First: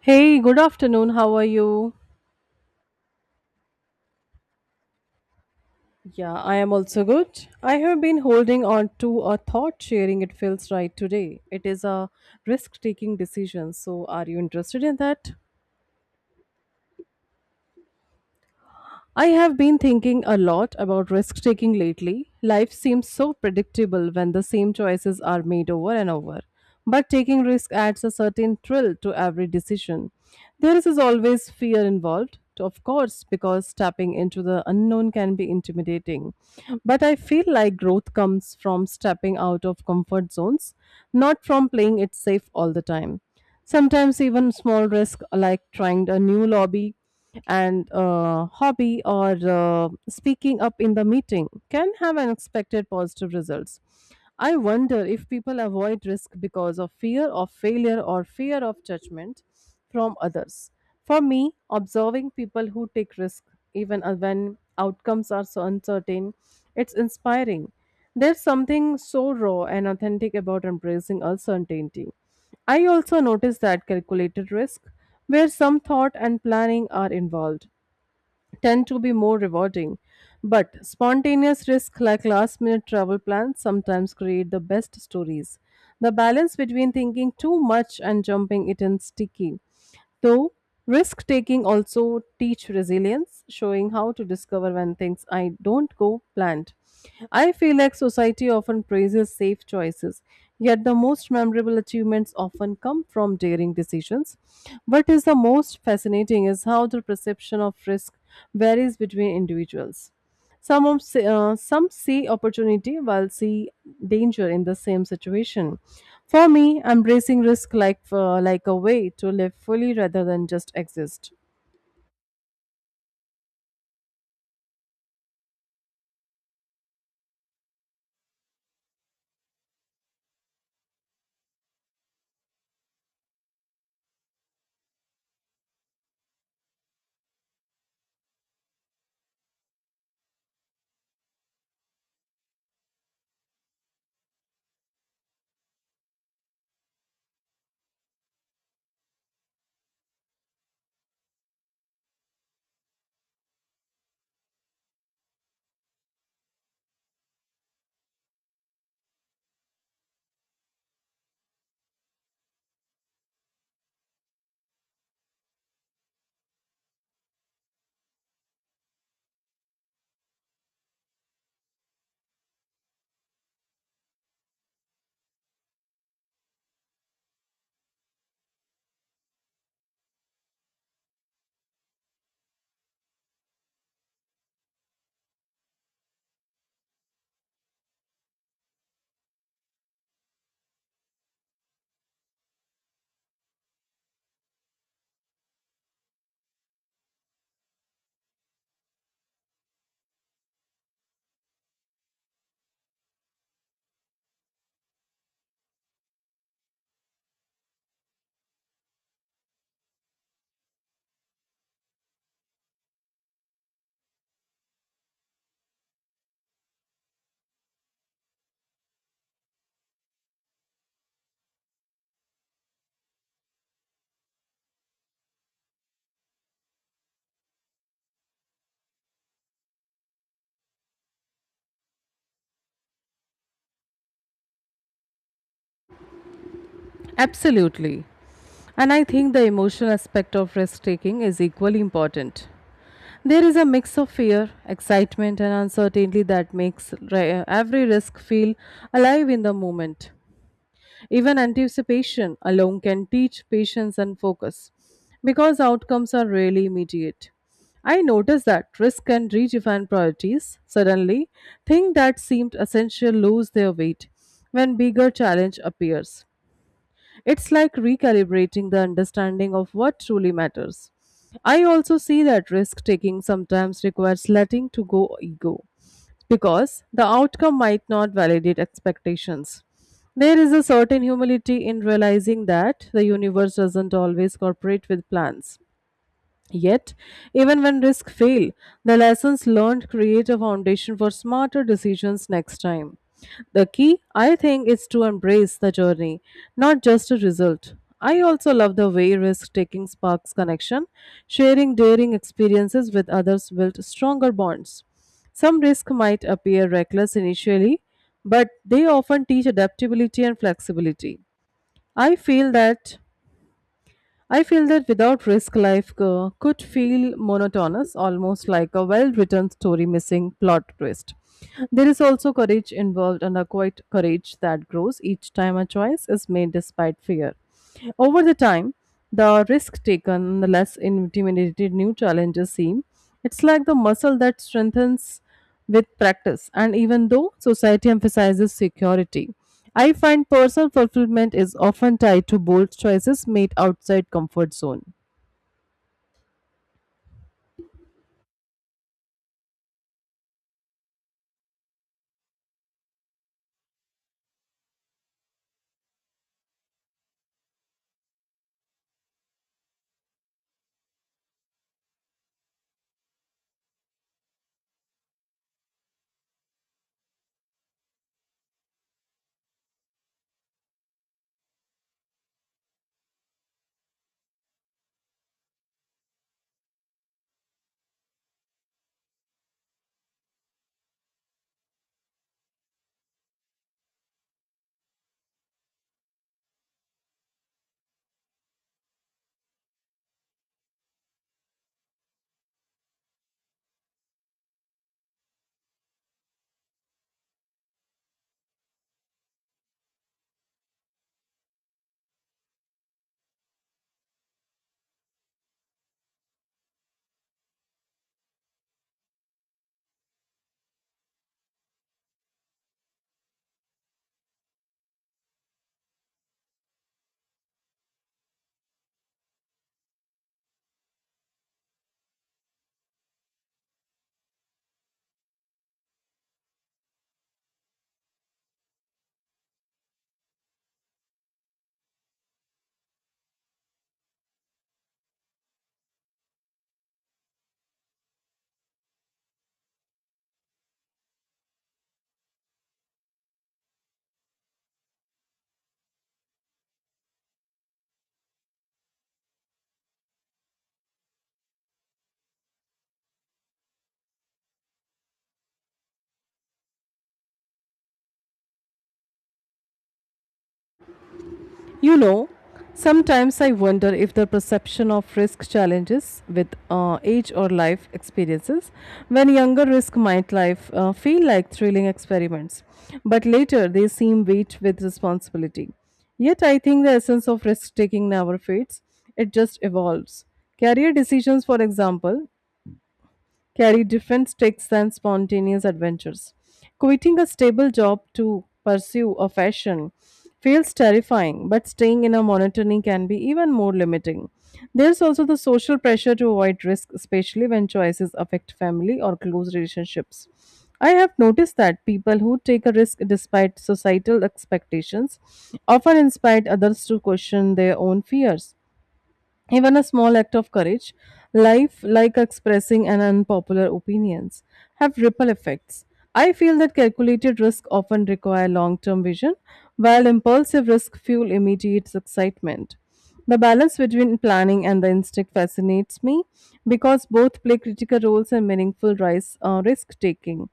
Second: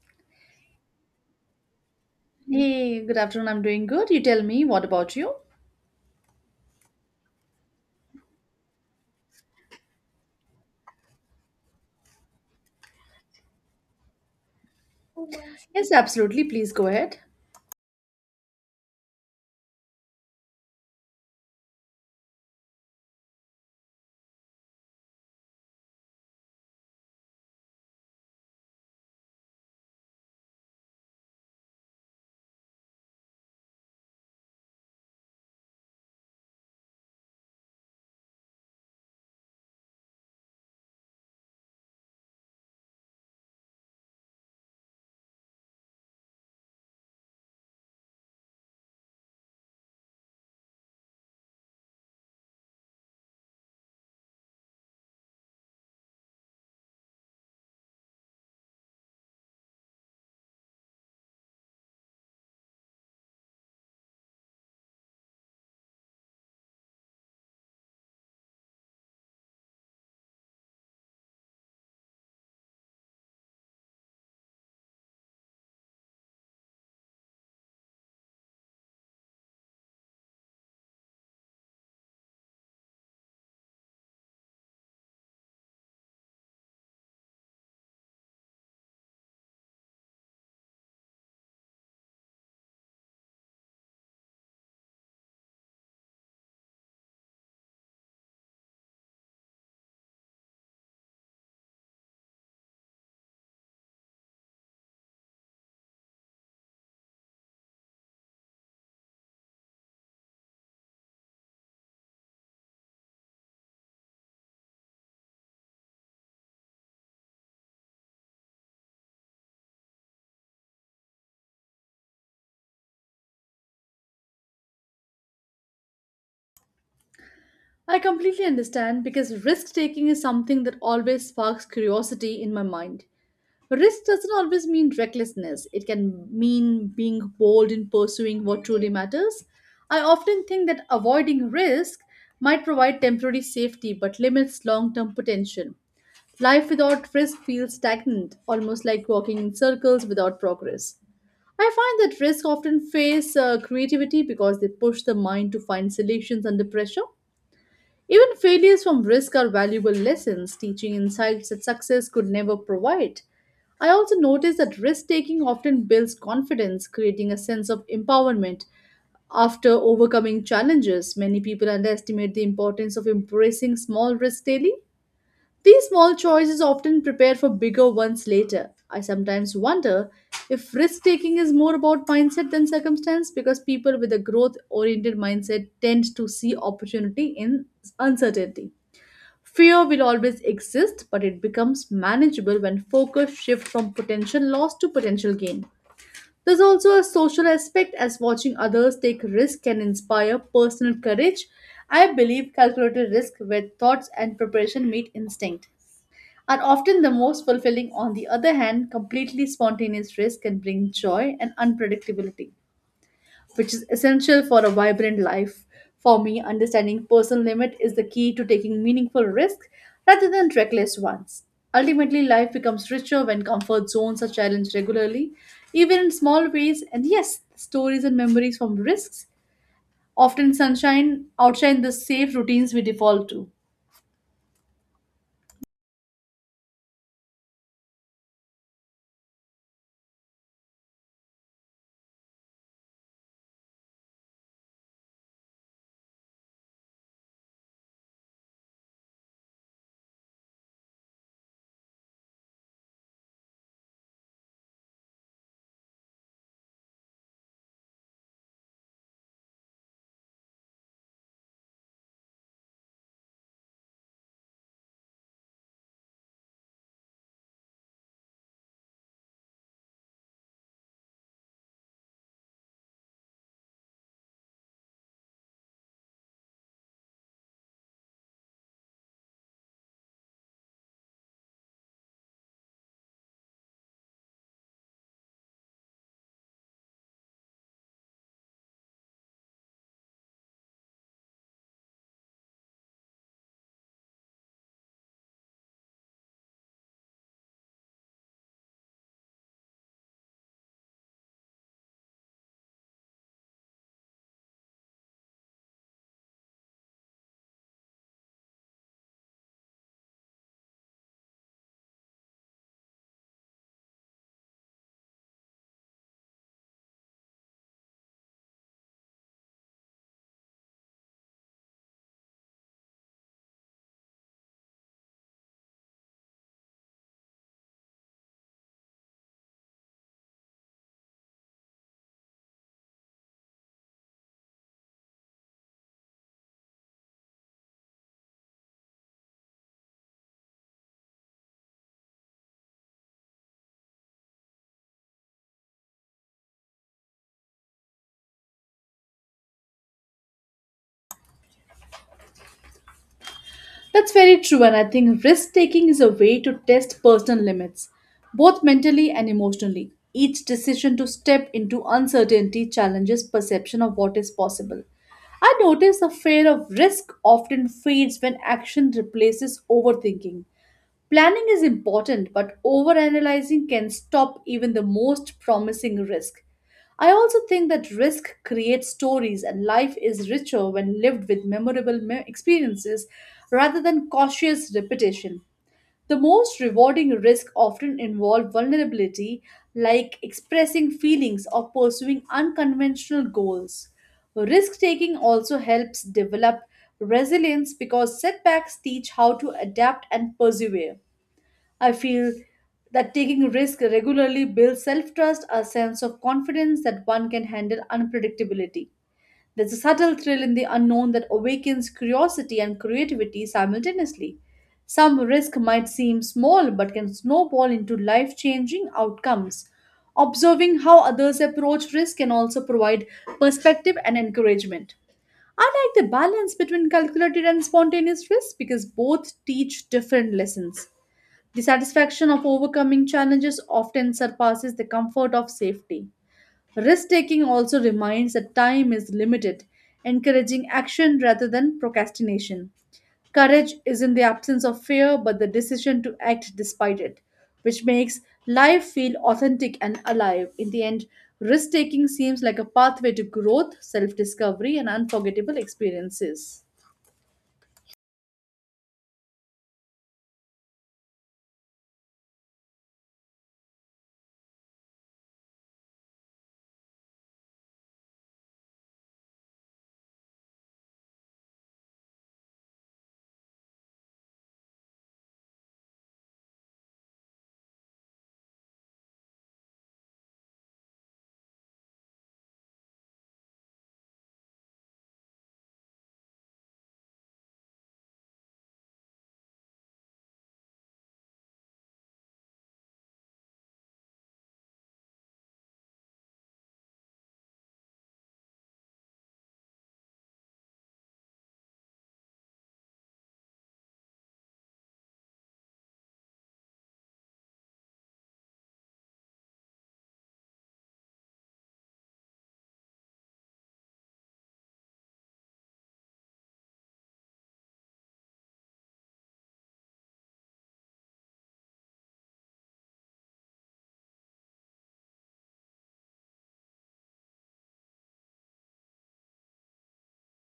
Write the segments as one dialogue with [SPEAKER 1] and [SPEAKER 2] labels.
[SPEAKER 1] Hey, good afternoon. How are you?
[SPEAKER 2] Hey, good afternoon. I'm doing good. You tell me, what about you?
[SPEAKER 1] Yeah, I am also good. I have been holding on to a thought sharing it feels right today. It is a risk taking decision. So, are you interested in that?
[SPEAKER 2] Yes, absolutely. Please go ahead.
[SPEAKER 1] I have been thinking a lot about risk taking lately. Life seems so predictable when the same choices are made over and over. But taking risk adds a certain thrill to every decision. There is always fear involved, of course, because stepping into the unknown can be intimidating. But I feel like growth comes from stepping out of comfort zones, not from playing it safe all the time. Sometimes even small risk like trying a new lobby and hobby or speaking up in the meeting can have unexpected positive results. I wonder if people avoid risk because of fear of failure or fear of judgment from others. For me, observing people who take risk even when outcomes are so uncertain, it's inspiring. There's something so raw and authentic about embracing uncertainty. I also noticed that calculated risk, where some thought and planning are involved, tend to be more rewarding. But spontaneous risk, like last minute travel plans, sometimes create the best stories. The balance between thinking too much and jumping it is sticky. Though risk taking also teach resilience, showing how to discover when things I don't go planned. I feel like society often praises safe choices, yet the most memorable achievements often come from daring decisions. What is the most fascinating is how the perception of risk varies between individuals. Some see opportunity while see danger in the same situation. For me, embracing risk like a way to live fully rather than just exist.
[SPEAKER 2] I completely understand because risk taking is something that always sparks curiosity in my mind. Risk doesn't always mean recklessness, it can mean being bold in pursuing what truly matters. I often think that avoiding risk might provide temporary safety but limits long term potential. Life without risk feels stagnant, almost like walking in circles without progress. I find that risks often face creativity because they push the mind to find solutions under pressure. Even failures from risk are valuable lessons, teaching insights that success could never provide. I also notice that risk taking often builds confidence, creating a sense of empowerment. After overcoming challenges, many people underestimate the importance of embracing small risks daily. These small choices often prepare for bigger ones later. I sometimes wonder if risk taking is more about mindset than circumstance because people with a growth oriented mindset tend to see opportunity in uncertainty. Fear will always exist, but it becomes manageable when focus shifts from potential loss to potential gain. There's also a social aspect as watching others take risk can inspire personal courage. I believe calculated risk where thoughts and preparation meet instinct are often the most fulfilling. On the other hand, completely spontaneous race can bring joy and unpredictability, which is essential for a vibrant life. For me, understanding personal limit is the key to taking meaningful risks rather than reckless ones. Ultimately, life becomes richer when comfort zones are challenged regularly, even in small ways. And yes, stories and memories from risks often sunshine outshine the safe routines we default to.
[SPEAKER 1] Absolutely. And I think the emotional aspect of risk taking is equally important. There is a mix of fear, excitement, and uncertainty that makes every risk feel alive in the moment. Even anticipation alone can teach patience and focus because outcomes are rarely immediate. I noticed that risk can redefine priorities. Suddenly, things that seemed essential lose their weight when bigger challenge appears. It's like recalibrating the understanding of what truly matters. I also see that risk taking sometimes requires letting to go ego because the outcome might not validate expectations. There is a certain humility in realizing that the universe doesn't always cooperate with plans. Yet, even when risks fail, the lessons learned create a foundation for smarter decisions next time. The key, I think, is to embrace the journey, not just a result. I also love the way risk taking sparks connection. Sharing daring experiences with others builds stronger bonds. Some risk might appear reckless initially, but they often teach adaptability and flexibility. I feel that I feel that without risk, life could feel monotonous, almost like a well written story missing plot twist. There is also courage involved and a quiet courage that grows each time a choice is made despite fear. Over the time, the risk taken, the less intimidated new challenges seem. It's like the muscle that strengthens with practice. And even though society emphasizes security, I find personal fulfillment is often tied to bold choices made outside comfort zone.
[SPEAKER 2] That's very true, and I think risk taking is a way to test personal limits, both mentally and emotionally. Each decision to step into uncertainty challenges perception of what is possible. I notice the fear of risk often fades when action replaces overthinking. Planning is important, but overanalyzing can stop even the most promising risk. I also think that risk creates stories, and life is richer when lived with memorable experiences rather than cautious repetition. The most rewarding risks often involve vulnerability, like expressing feelings or pursuing unconventional goals. Risk taking also helps develop resilience because setbacks teach how to adapt and persevere. I feel that taking risk regularly builds self-trust, a sense of confidence that one can handle unpredictability. There's a subtle thrill in the unknown that awakens curiosity and creativity simultaneously. Some risk might seem small but can snowball into life-changing outcomes. Observing how others approach risk can also provide perspective and encouragement. I like the balance between calculated and spontaneous risk because both teach different lessons. The satisfaction of overcoming challenges often surpasses the comfort of safety. Risk taking also reminds that time is limited, encouraging action rather than procrastination. Courage is in the absence of fear, but the decision to act despite it, which makes life feel authentic and alive. In the end, risk taking seems like a pathway to growth, self discovery, and unforgettable experiences.
[SPEAKER 1] You know, sometimes I wonder if the perception of risk challenges with age or life experiences. When younger, risk might life feel like thrilling experiments, but later they seem weight with responsibility. Yet I think the essence of risk taking never fades; it just evolves. Career decisions, for example, carry different stakes than spontaneous adventures. Quitting a stable job to pursue a fashion feels terrifying, but staying in a monotony can be even more limiting. There's also the social pressure to avoid risk, especially when choices affect family or close relationships. I have noticed that people who take a risk despite societal expectations often inspire others to question their own fears. Even a small act of courage, life like expressing an unpopular opinions, have ripple effects. I feel that calculated risk often require long-term vision, while impulsive risk fuel immediate excitement. The balance between planning and the instinct fascinates me because both play critical roles in meaningful risk-taking.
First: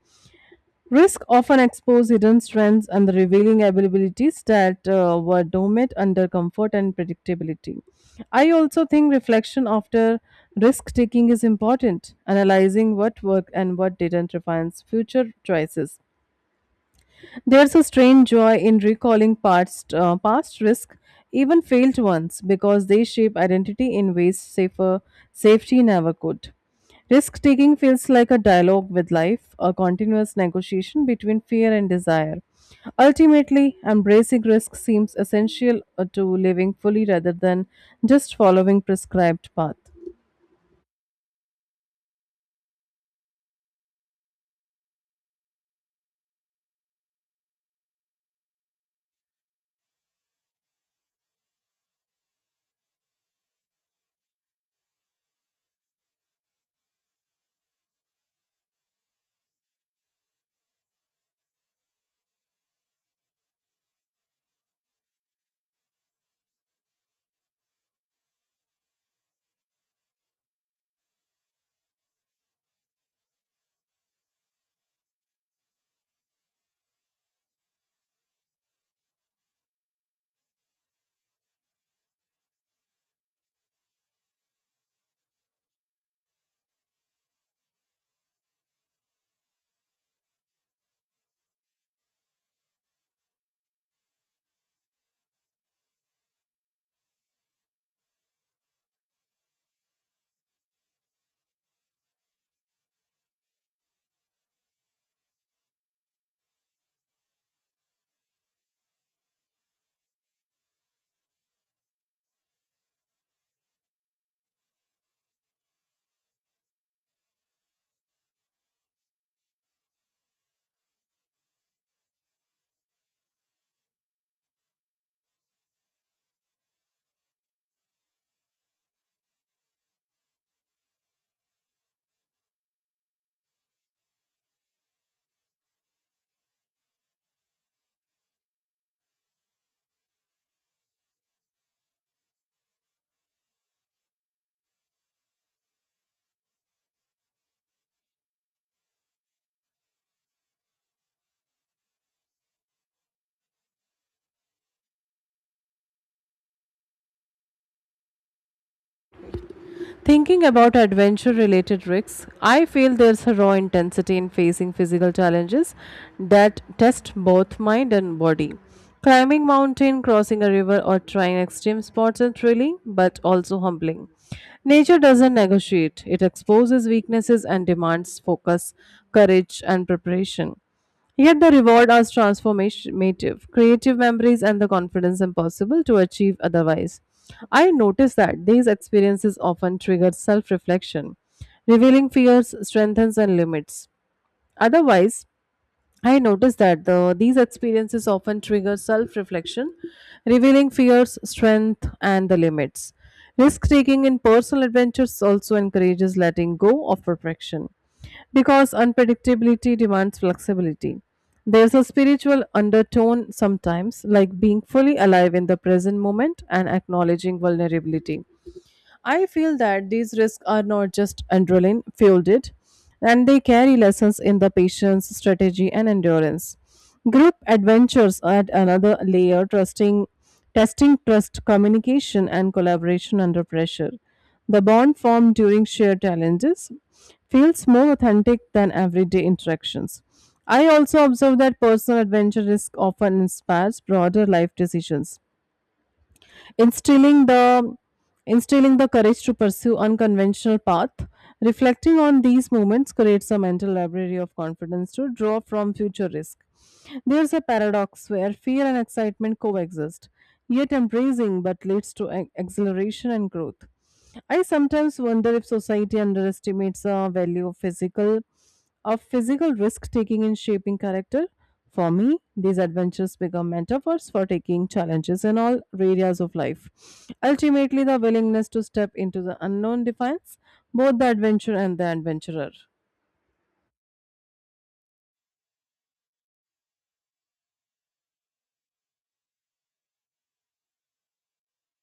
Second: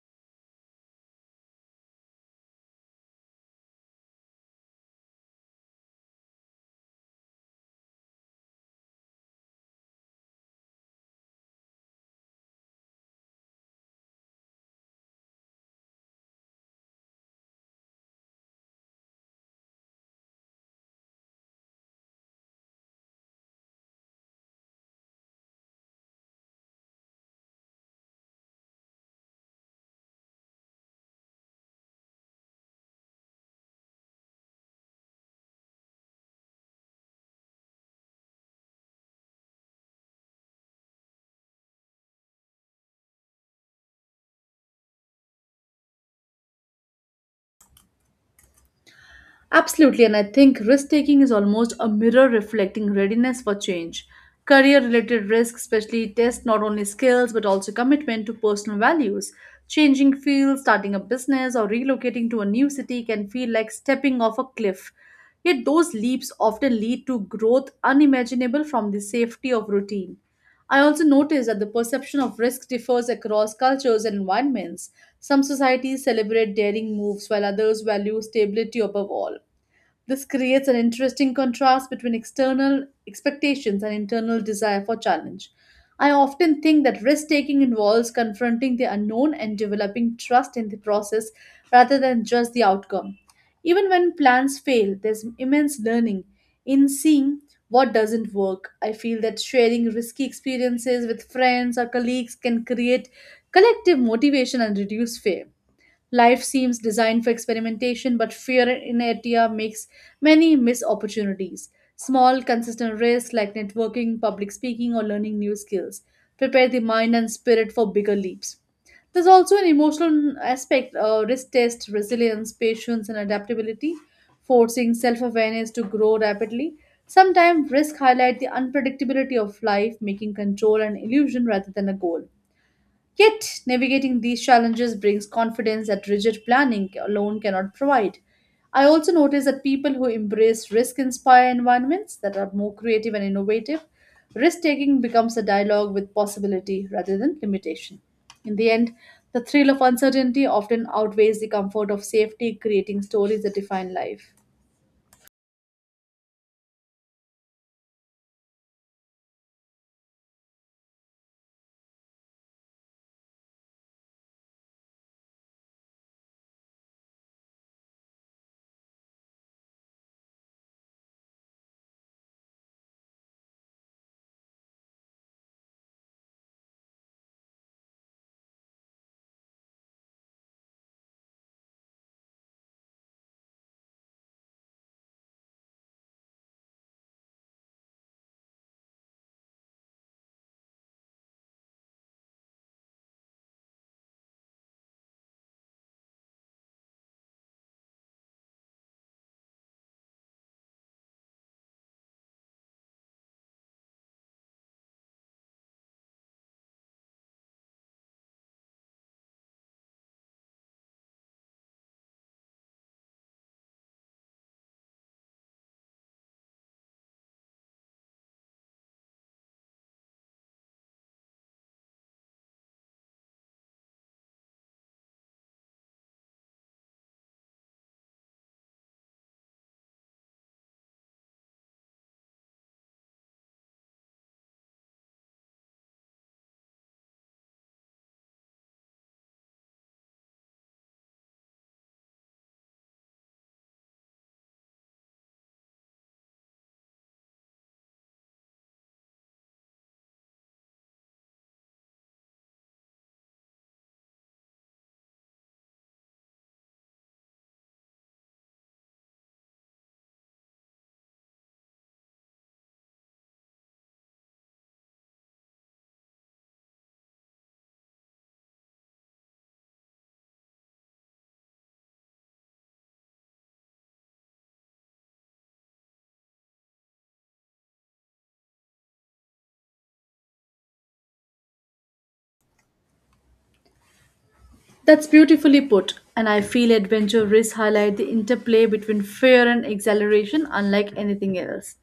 [SPEAKER 1] Risk often expose hidden strengths and the revealing abilities that were dormant under comfort and predictability. I also think reflection after risk taking is important. Analyzing what worked and what didn't refines future choices. There's a strange joy in recalling past risk, even failed ones, because they shape identity in ways safer safety never could. Risk taking feels like a dialogue with life, a continuous negotiation between fear and desire. Ultimately, embracing risk seems essential to living fully rather than just following prescribed path.
[SPEAKER 2] Absolutely, and I think risk taking is almost a mirror reflecting readiness for change. Career related risks, especially, test not only skills but also commitment to personal values. Changing fields, starting a business, or relocating to a new city can feel like stepping off a cliff. Yet, those leaps often lead to growth unimaginable from the safety of routine. I also noticed that the perception of risk differs across cultures and environments. Some societies celebrate daring moves while others value stability above all. This creates an interesting contrast between external expectations and internal desire for challenge. I often think that risk taking involves confronting the unknown and developing trust in the process rather than just the outcome. Even when plans fail, there's immense learning in seeing what doesn't work. I feel that sharing risky experiences with friends or colleagues can create collective motivation and reduce fear. Life seems designed for experimentation, but fear in inertia makes many miss opportunities. Small, consistent risks like networking, public speaking, or learning new skills prepare the mind and spirit for bigger leaps. There's also an emotional aspect risk test, resilience, patience, and adaptability, forcing self awareness to grow rapidly. Sometimes risk highlight the unpredictability of life, making control an illusion rather than a goal. Yet, navigating these challenges brings confidence that rigid planning alone cannot provide. I also notice that people who embrace risk inspire environments that are more creative and innovative. Risk taking becomes a dialogue with possibility rather than limitation. In the end, the thrill of uncertainty often outweighs the comfort of safety, creating stories that define life.
[SPEAKER 1] Thinking about adventure related risks, I feel there's a raw intensity in facing physical challenges that test both mind and body. Climbing mountain, crossing a river, or trying extreme sports are thrilling but also humbling. Nature doesn't negotiate, it exposes weaknesses and demands focus, courage, and preparation. Yet the reward is transformative, creative memories, and the confidence impossible to achieve otherwise. I notice that these experiences often trigger self reflection, revealing fears, strengths, and limits. Otherwise, I noticed that these experiences often trigger self reflection, revealing fears, strength, and the limits. Risk taking in personal adventures also encourages letting go of perfection because unpredictability demands flexibility. There's a spiritual undertone sometimes, like being fully alive in the present moment and acknowledging vulnerability. I feel that these risks are not just adrenaline fueled, and they carry lessons in the patience, strategy, and endurance. Group adventures add another layer, trusting, testing trust, communication, and collaboration under pressure. The bond formed during shared challenges feels more authentic than everyday interactions. I also observe that personal adventure risk often inspires broader life decisions instilling the instilling the courage to pursue unconventional path reflecting on these moments creates a mental library of confidence to draw from future risk there's a paradox where fear and excitement coexist yet embracing but leads to exhilaration and growth I sometimes wonder if society underestimates the value of physical risk taking in shaping character for me, these adventures become metaphors for taking challenges in all areas of life. Ultimately, the willingness to step into the unknown defines both the adventure and the adventurer.
[SPEAKER 2] That's beautifully put, and I feel adventure risks highlight the interplay between fear and exhilaration unlike anything else.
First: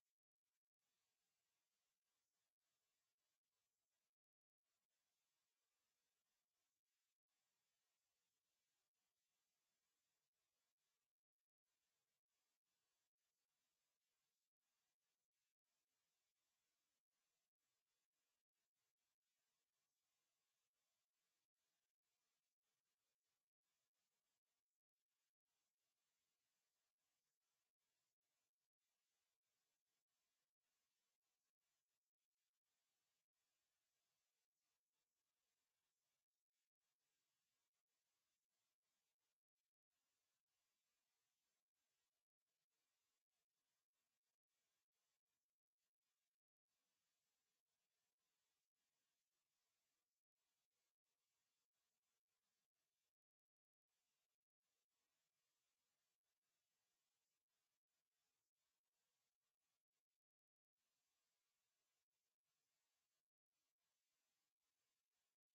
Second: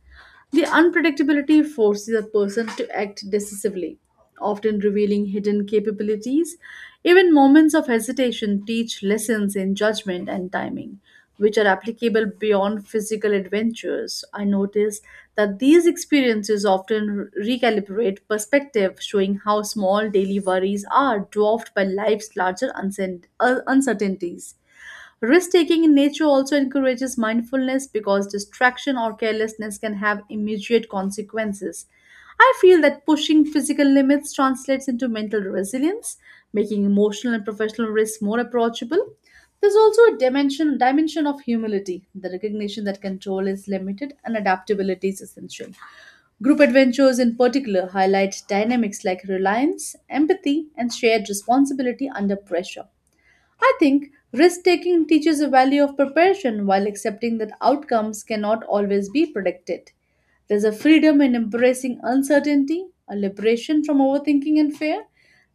[SPEAKER 2] The unpredictability forces a person to act decisively, often revealing hidden capabilities. Even moments of hesitation teach lessons in judgment and timing which are applicable beyond physical adventures. I notice that these experiences often recalibrate perspective, showing how small daily worries are dwarfed by life's larger uncertainties. Risk taking in nature also encourages mindfulness because distraction or carelessness can have immediate consequences. I feel that pushing physical limits translates into mental resilience, making emotional and professional risks more approachable. There's also a dimension of humility, the recognition that control is limited and adaptability is essential. Group adventures in particular highlight dynamics like reliance, empathy, and shared responsibility under pressure. I think risk taking teaches the value of preparation while accepting that outcomes cannot always be predicted. There's a freedom in embracing uncertainty, a liberation from overthinking and fear.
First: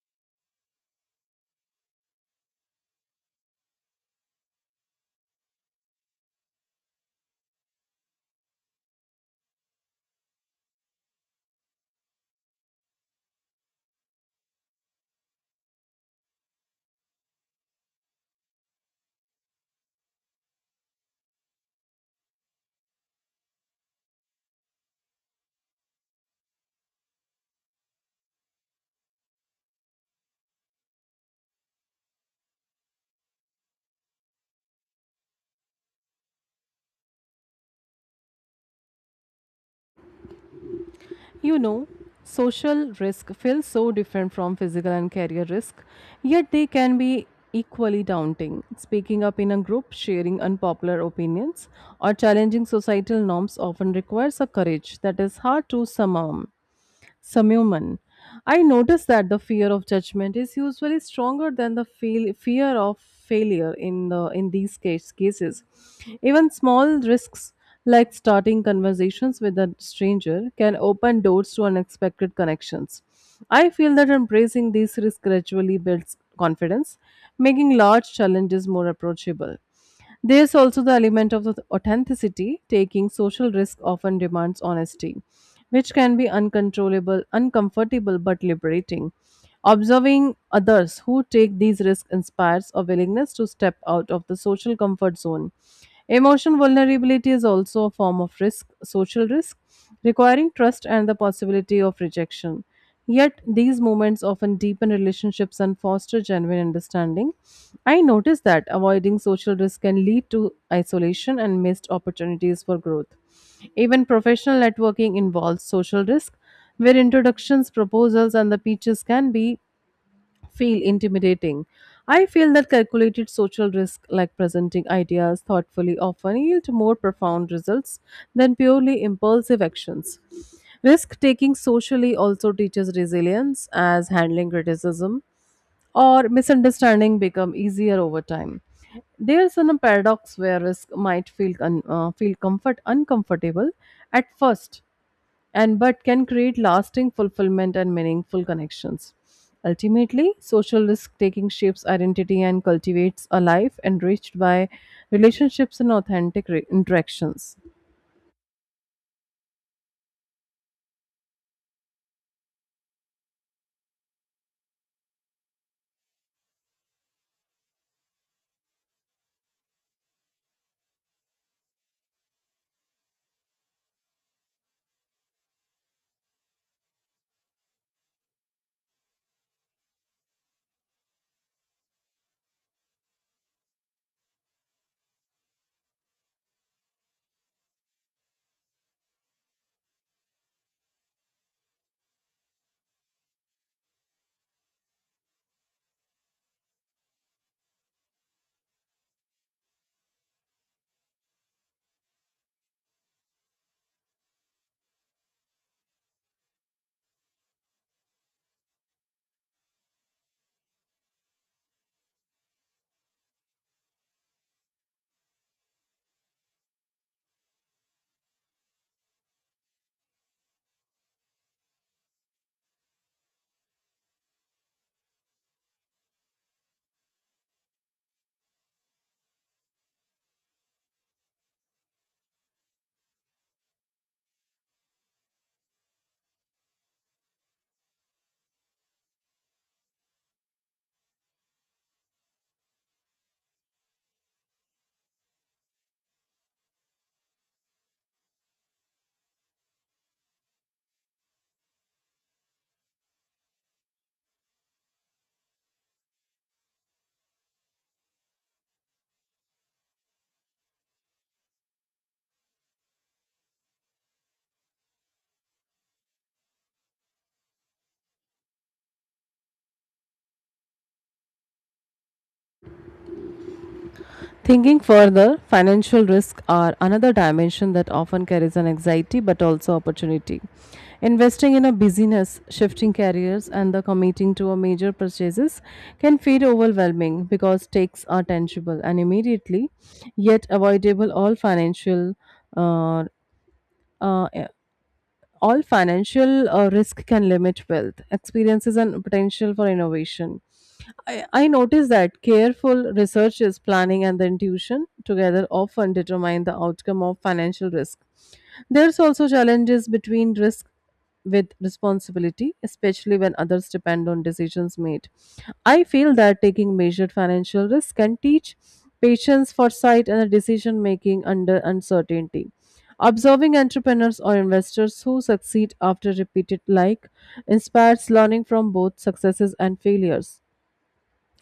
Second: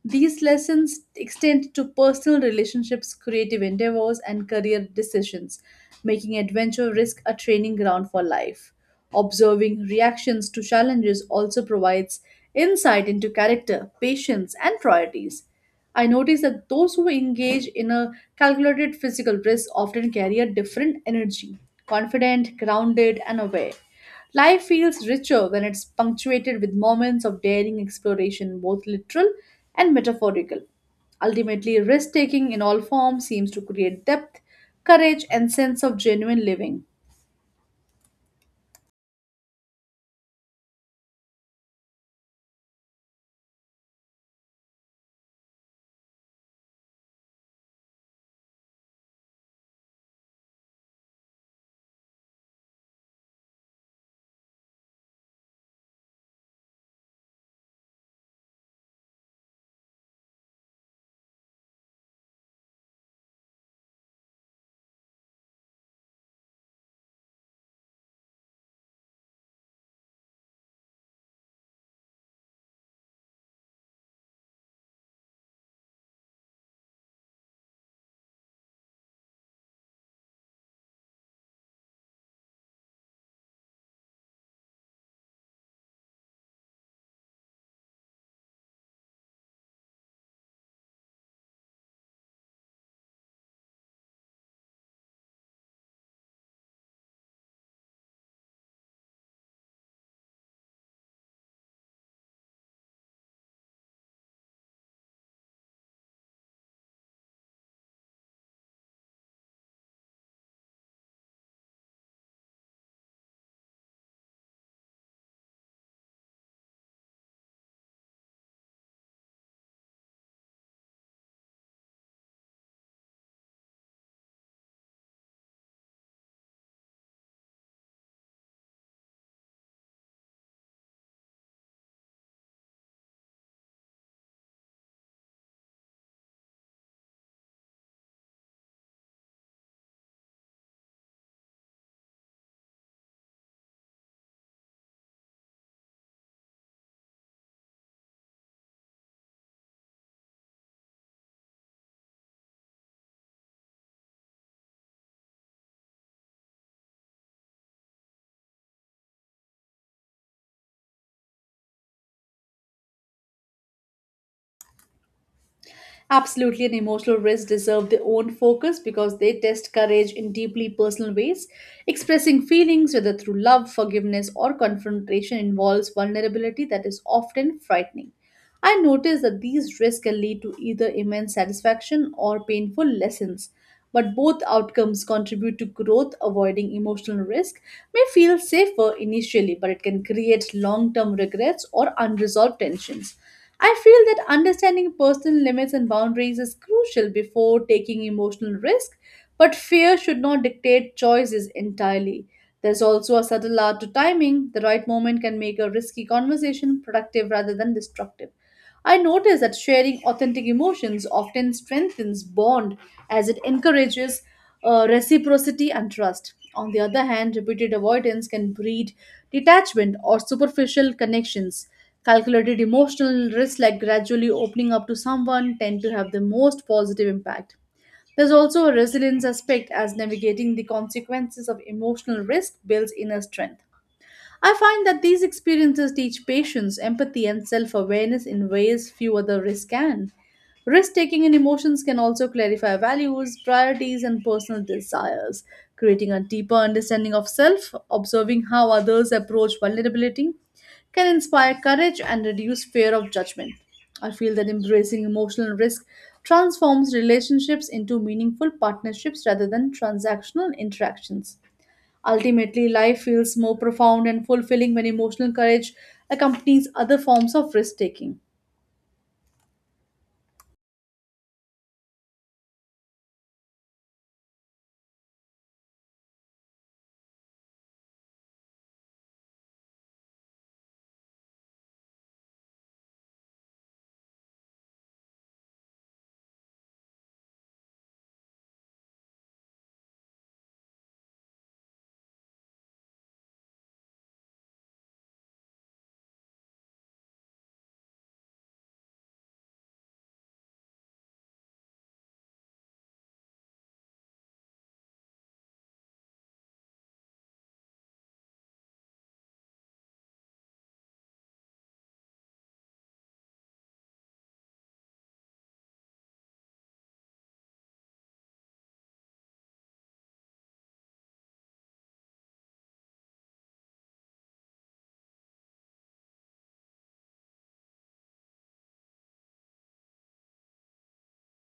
[SPEAKER 2] These lessons extend to personal relationships, creative endeavors, and career decisions, making adventure risk a training ground for life. Observing reactions to challenges also provides insight into character, patience, and priorities. I notice that those who engage in a calculated physical risk often carry a different energy, confident, grounded, and aware. Life feels richer when it's punctuated with moments of daring exploration, both literal and metaphorical. Ultimately, risk taking in all forms seems to create depth, courage, and sense of genuine living.
[SPEAKER 1] You know, social risk feels so different from physical and career risk, yet they can be equally daunting. Speaking up in a group, sharing unpopular opinions, or challenging societal norms often requires a courage that is hard to summon Samuman. I noticed that the fear of judgment is usually stronger than the fear of failure in the in these cases. Even small risks like starting conversations with a stranger can open doors to unexpected connections. I feel that embracing these risks gradually builds confidence, making large challenges more approachable. There's also the element of the authenticity. Taking social risk often demands honesty, which can be uncontrollable, uncomfortable, but liberating. Observing others who take these risks inspires a willingness to step out of the social comfort zone. Emotional vulnerability is also a form of risk, social risk, requiring trust and the possibility of rejection. Yet, these moments often deepen relationships and foster genuine understanding. I noticed that avoiding social risk can lead to isolation and missed opportunities for growth. Even professional networking involves social risk, where introductions, proposals, and the pitches can be feel intimidating. I feel that calculated social risk, like presenting ideas thoughtfully, often yield more profound results than purely impulsive actions. Risk taking socially also teaches resilience, as handling criticism or misunderstanding become easier over time. There's a paradox where risk might feel comfort uncomfortable at first, and but can create lasting fulfillment and meaningful connections. Ultimately, social risk taking shapes identity and cultivates a life enriched by relationships and authentic interactions.
[SPEAKER 2] Absolutely, and emotional risks deserve their own focus because they test courage in deeply personal ways. Expressing feelings, whether through love, forgiveness, or confrontation, involves vulnerability that is often frightening. I notice that these risks can lead to either immense satisfaction or painful lessons. But both outcomes contribute to growth, avoiding emotional risk may feel safer initially, but it can create long term regrets or unresolved tensions. I feel that understanding personal limits and boundaries is crucial before taking emotional risk, but fear should not dictate choices entirely. There's also a subtle art to timing. The right moment can make a risky conversation productive rather than destructive. I notice that sharing authentic emotions often strengthens bond as it encourages reciprocity and trust. On the other hand, repeated avoidance can breed detachment or superficial connections. Calculated emotional risks, like gradually opening up to someone, tend to have the most positive impact. There's also a resilience aspect as navigating the consequences of emotional risk builds inner strength. I find that these experiences teach patience, empathy, and self awareness in ways few other risks can. Risk taking in emotions can also clarify values, priorities, and personal desires, creating a deeper understanding of self, observing how others approach vulnerability, can inspire courage and reduce fear of judgment. I feel that embracing emotional risk transforms relationships into meaningful partnerships rather than transactional interactions. Ultimately, life feels more profound and fulfilling when emotional courage accompanies other forms of risk taking.
[SPEAKER 1] Thinking further, financial risks are another dimension that often carries an anxiety but also opportunity. Investing in a business, shifting careers, and the committing to a major purchases can feel overwhelming because stakes are tangible and immediately, yet avoidable uh, uh, all financial risk can limit wealth, experiences, and potential for innovation. I notice that careful research is planning and the intuition together often determine the outcome of financial risk. There's also challenges between risk with responsibility, especially when others depend on decisions made. I feel that taking measured financial risk can teach patience, foresight, and decision making under uncertainty. Observing entrepreneurs or investors who succeed after repeated like inspires learning from both successes and failures.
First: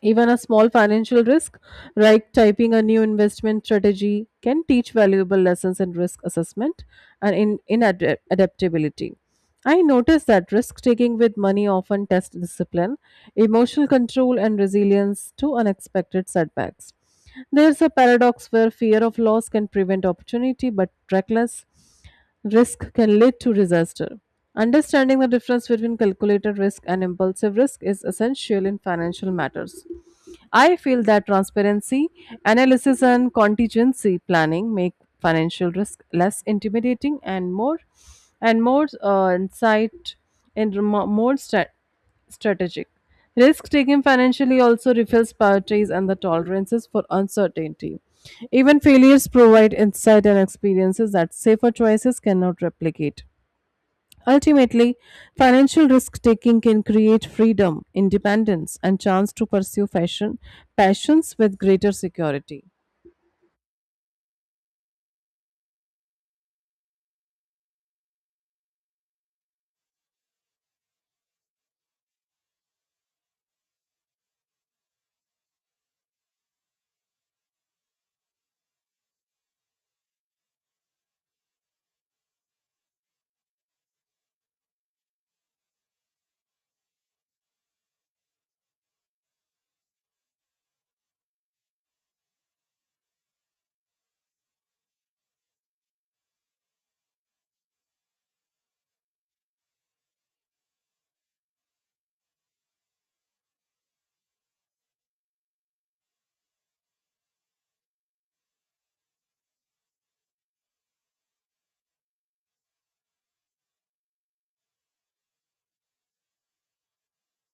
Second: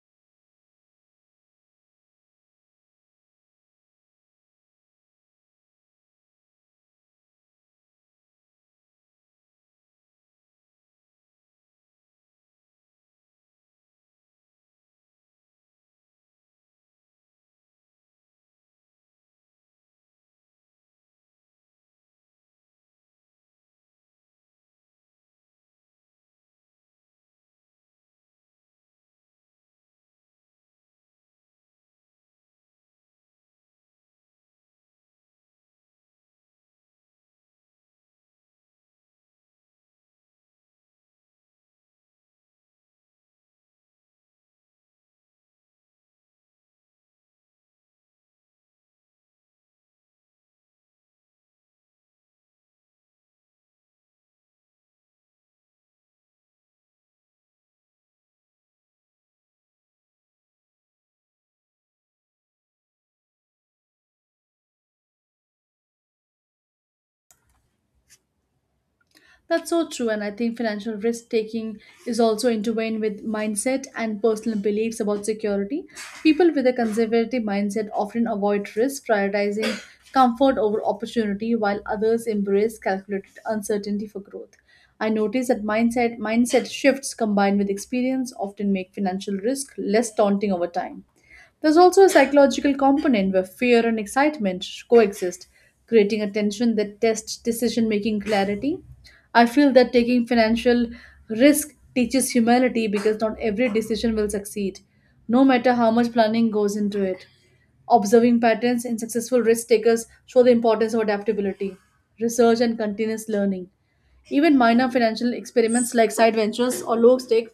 [SPEAKER 1] Even a small financial risk, like typing a new investment strategy, can teach valuable lessons in risk assessment and in adaptability. I noticed that risk taking with money often tests discipline, emotional control, and resilience to unexpected setbacks. There's a paradox where fear of loss can prevent opportunity, but reckless risk can lead to disaster. Understanding the difference between calculated risk and impulsive risk is essential in financial matters. I feel that transparency, analysis, and contingency planning make financial risk less intimidating and more insight and remo- more stra- strategic. Risk taking financially also reveals priorities and the tolerances for uncertainty. Even failures provide insight and experiences that safer choices cannot replicate. Ultimately, financial risk taking can create freedom, independence, and chance to pursue fashion passions with greater security.
[SPEAKER 2] That's so true, and I think financial risk taking is also intertwined with mindset and personal beliefs about security. People with a conservative mindset often avoid risk, prioritizing comfort over opportunity, while others embrace calculated uncertainty for growth. I notice that mindset shifts combined with experience often make financial risk less daunting over time. There's also a psychological component where fear and excitement coexist, creating a tension that tests decision making clarity. I feel that taking financial risk teaches humility because not every decision will succeed, no matter how much planning goes into it. Observing patterns in successful risk takers show the importance of adaptability, research, and continuous learning. Even minor financial experiments like side ventures or low stake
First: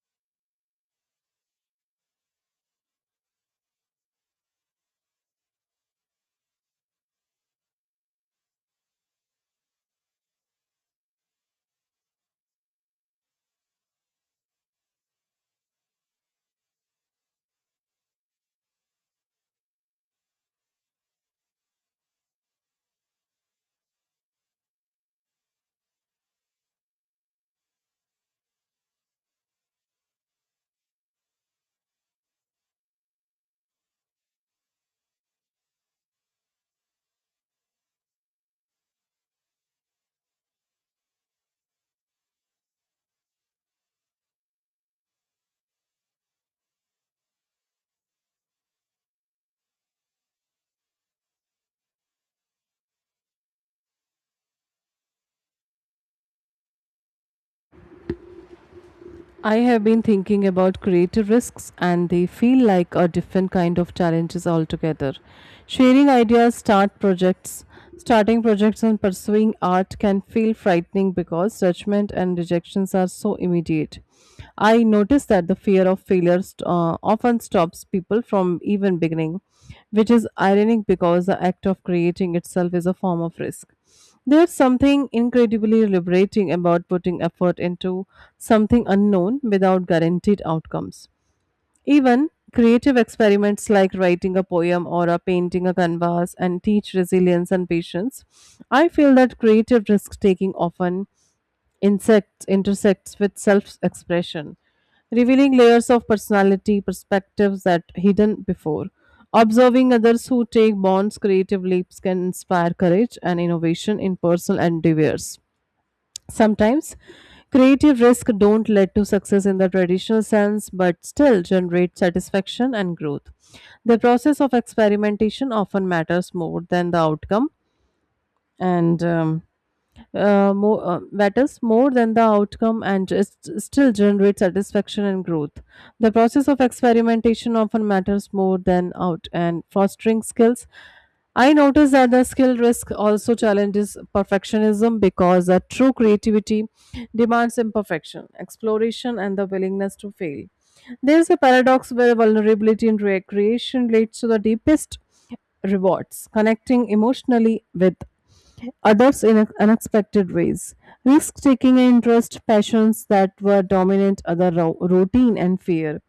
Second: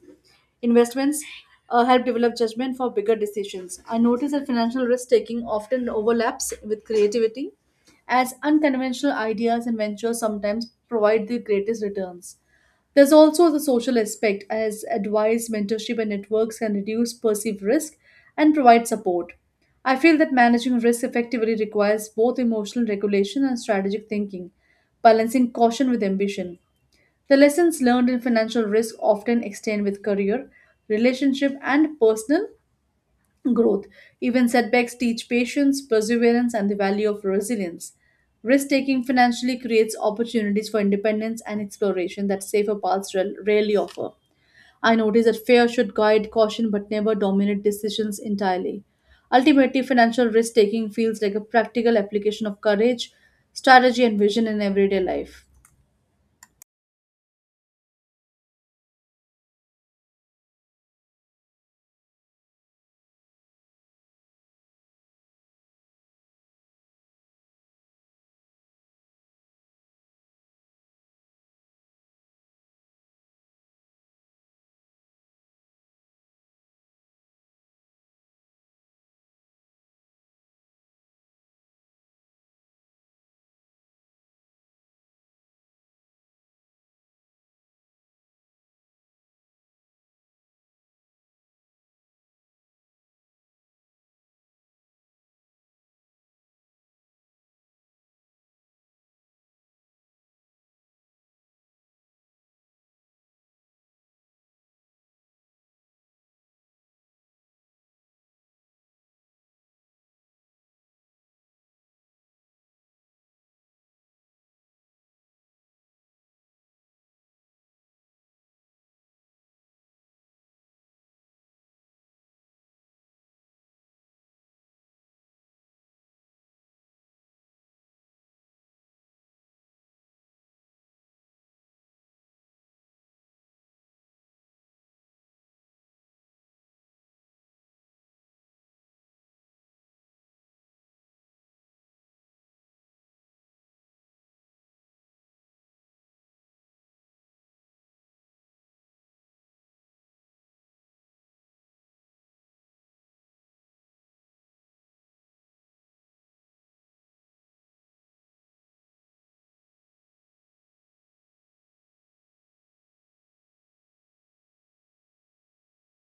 [SPEAKER 2] investments help develop judgment for bigger decisions. I notice that financial risk taking often overlaps with creativity, as unconventional ideas and ventures sometimes provide the greatest returns. There's also the social aspect, as advice, mentorship, and networks can reduce perceived risk and provide support. I feel that managing risk effectively requires both emotional regulation and strategic thinking, balancing caution with ambition. The lessons learned in financial risk often extend with career, relationship, and personal growth. Even setbacks teach patience, perseverance, and the value of resilience. Risk taking financially creates opportunities for independence and exploration that safer paths rarely offer. I notice that fear should guide caution but never dominate decisions entirely. Ultimately, financial risk taking feels like a practical application of courage, strategy, and vision in everyday life.
[SPEAKER 1] I have been thinking about creative risks, and they feel like a different kind of challenges altogether. Sharing ideas, starting projects, and pursuing art can feel frightening because judgment and rejections are so immediate. I notice that the fear of failure often stops people from even beginning, which is ironic because the act of creating itself is a form of risk. There's something incredibly liberating about putting effort into something unknown without guaranteed outcomes. Even creative experiments like writing a poem or a painting a canvas and teach resilience and patience. I feel that creative risk taking often insects intersects with self-expression, revealing layers of personality perspectives that hidden before. Observing others who take bonds, creative leaps can inspire courage and innovation in personal endeavors. Sometimes creative risk don't lead to success in the traditional sense but still generate satisfaction and growth. The process of experimentation often matters more than the outcome and more, matters more than the outcome and just still generate satisfaction and growth. The process of experimentation often matters more than out and fostering skills. I notice that the skill risk also challenges perfectionism because a true creativity demands imperfection, exploration, and the willingness to fail. There is a paradox where vulnerability in recreation leads to the deepest rewards, connecting emotionally with others in unexpected ways. Risk taking and interest, passions that were dominant, routine and fear.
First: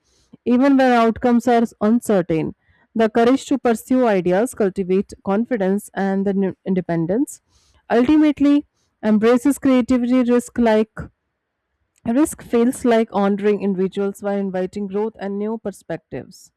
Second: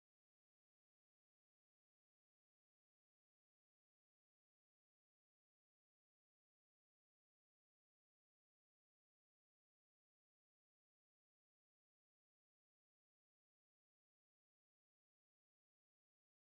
[SPEAKER 1] Even when outcomes are uncertain, the courage to pursue ideas, cultivate confidence and independence. Ultimately, embraces creativity risk like risk feels like honoring individuals while inviting growth and new perspectives.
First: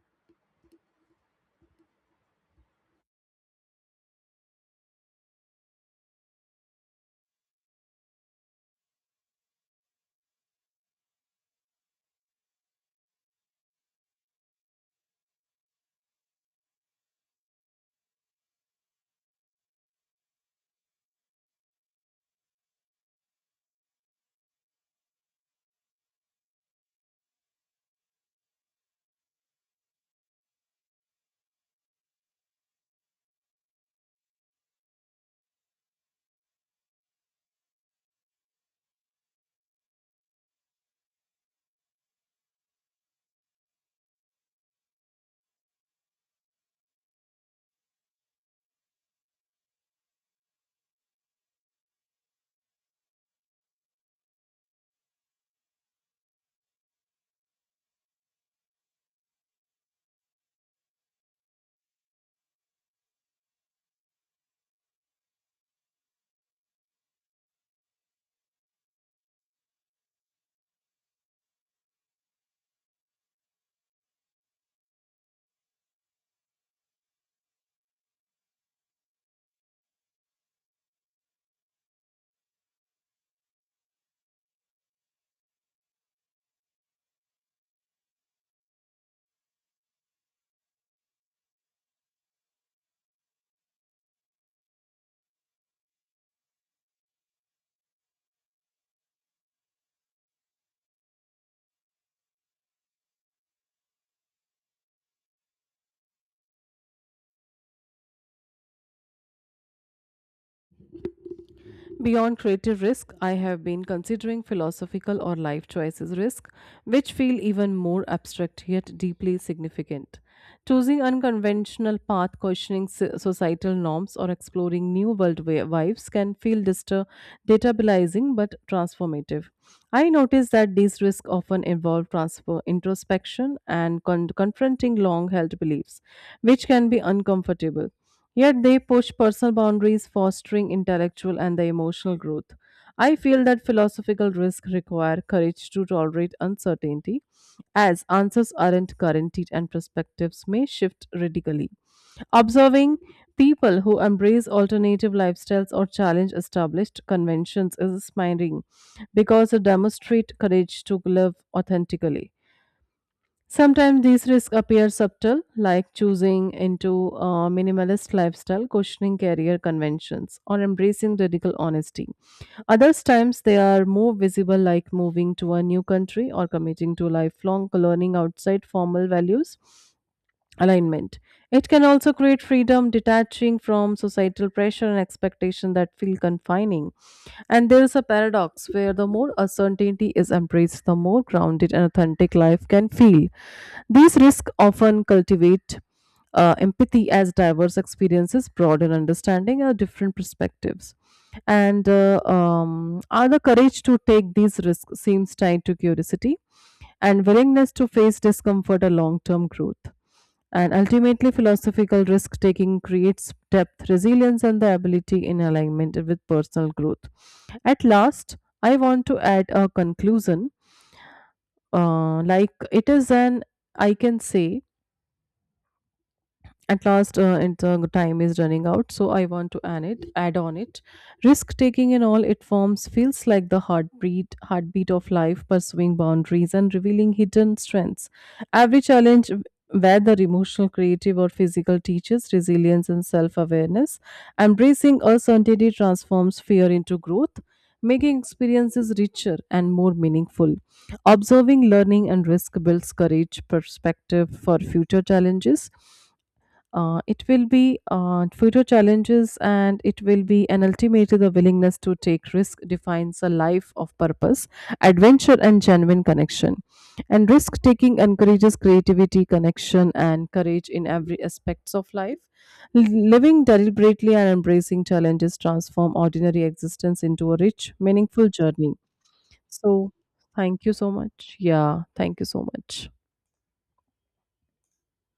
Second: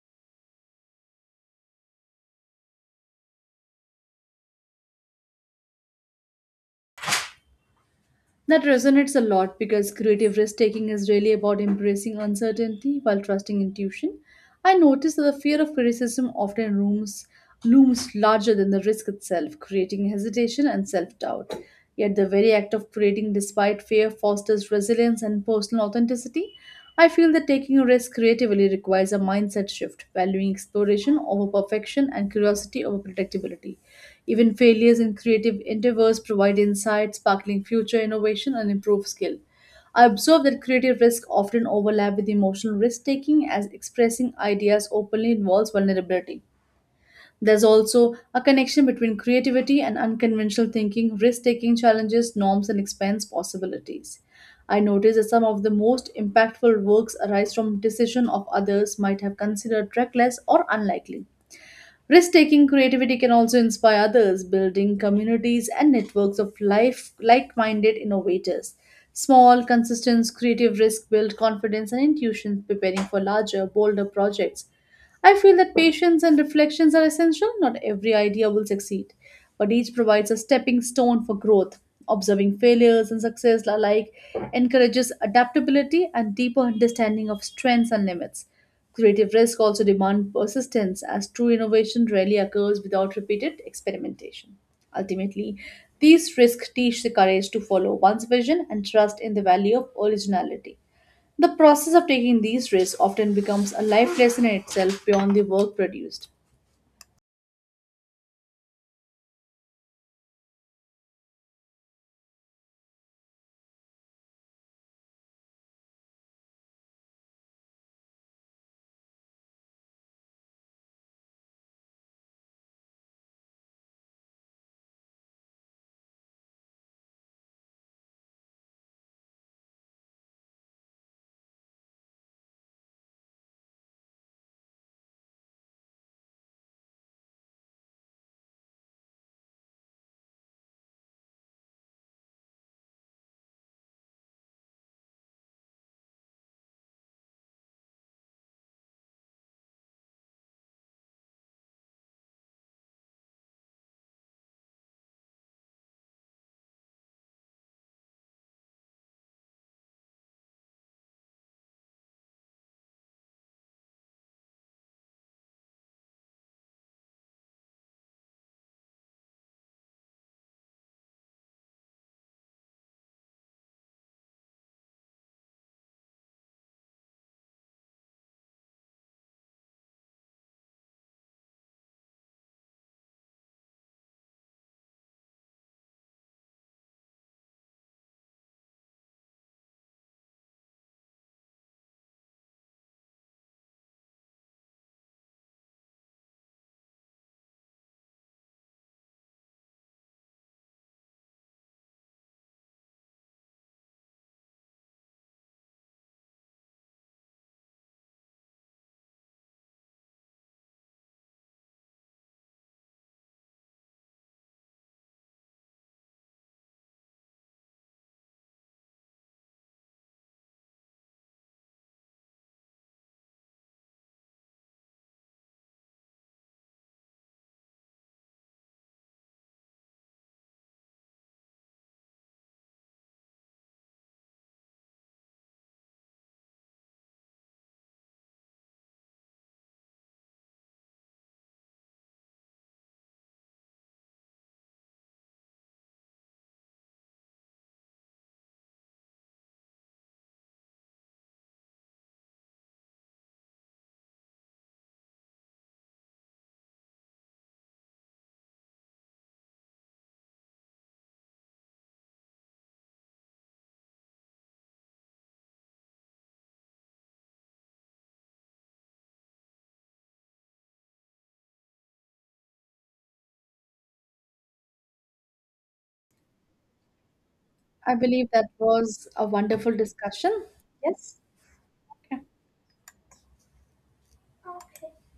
[SPEAKER 2] That resonates a lot because creative risk taking is really about embracing uncertainty while trusting intuition. I noticed that the fear of criticism often looms larger than the risk itself, creating hesitation and self doubt. Yet, the very act of creating despite fear fosters resilience and personal authenticity. I feel that taking a risk creatively requires a mindset shift, valuing exploration over perfection and curiosity over predictability. Even failures in creative endeavors provide insight, sparkling future innovation, and improved skill. I observe that creative risk often overlap with emotional risk taking as expressing ideas openly involves vulnerability. There's also a connection between creativity and unconventional thinking, risk taking challenges, norms, and expense possibilities. I noticed that some of the most impactful works arise from decision of others might have considered reckless or unlikely. Risk taking creativity can also inspire others, building communities and networks of life like minded innovators. Small, consistent, creative risk build confidence and intuition, preparing for larger, bolder projects. I feel that patience and reflections are essential. Not every idea will succeed, but each provides a stepping stone for growth. Observing failures and success alike encourages adaptability and deeper understanding of strengths and limits. Creative risk also demands persistence, as true innovation rarely occurs without repeated experimentation. Ultimately, these risks teach the courage to follow one's vision and trust in the value of originality. The process of taking these risks often becomes a life lesson in itself beyond the work produced.
[SPEAKER 1] Beyond creative risk, I have been considering philosophical or life choices risk, which feel even more abstract yet deeply significant. Choosing unconventional path, questioning societal norms, or exploring new vibes can feel destabilizing but transformative. I notice that these risks often involve transfer, introspection and confronting long held beliefs, which can be uncomfortable. Yet they push personal boundaries, fostering intellectual and the emotional growth. I feel that philosophical risks require courage to tolerate uncertainty, as answers aren't guaranteed and perspectives may shift radically. Observing people who embrace alternative lifestyles or challenge established conventions is inspiring because they demonstrate courage to live authentically. Sometimes these risks appear subtle, like choosing into a minimalist lifestyle, questioning career conventions, or embracing radical honesty. Others times they are more visible, like moving to a new country or committing to lifelong learning outside formal values alignment. It can also create freedom, detaching from societal pressure and expectation that feel confining. And there is a paradox where the more uncertainty is embraced, the more grounded and authentic life can feel. These risks often cultivate empathy as diverse experiences broaden understanding of different perspectives. And Are the courage to take these risks seems tied to curiosity and willingness to face discomfort or long term growth. And ultimately, philosophical risk taking creates depth, resilience, and the ability in alignment with personal growth. At last, I want to add a conclusion. Like it is an, I can say, At last, and the time is running out, so I want to add it. Add on it. Risk taking in all its forms feels like the heartbeat of life, pursuing boundaries and revealing hidden strengths. Every challenge, whether emotional, creative, or physical, teaches resilience and self-awareness. Embracing uncertainty transforms fear into growth, making experiences richer and more meaningful. Observing, learning, and risk builds courage, perspective for future challenges, and it will be, and ultimately the willingness to take risk defines a life of purpose, adventure, and genuine connection. And risk taking encourages creativity, connection, and courage in every aspects of life. Living deliberately and embracing challenges transform ordinary existence into a rich
[SPEAKER 2] I
[SPEAKER 1] meaningful
[SPEAKER 2] believe that
[SPEAKER 1] journey.
[SPEAKER 2] was a wonderful
[SPEAKER 1] So
[SPEAKER 2] discussion.
[SPEAKER 1] thank you so
[SPEAKER 2] Yes.
[SPEAKER 1] much. Yeah, thank
[SPEAKER 2] Okay.
[SPEAKER 1] you so much.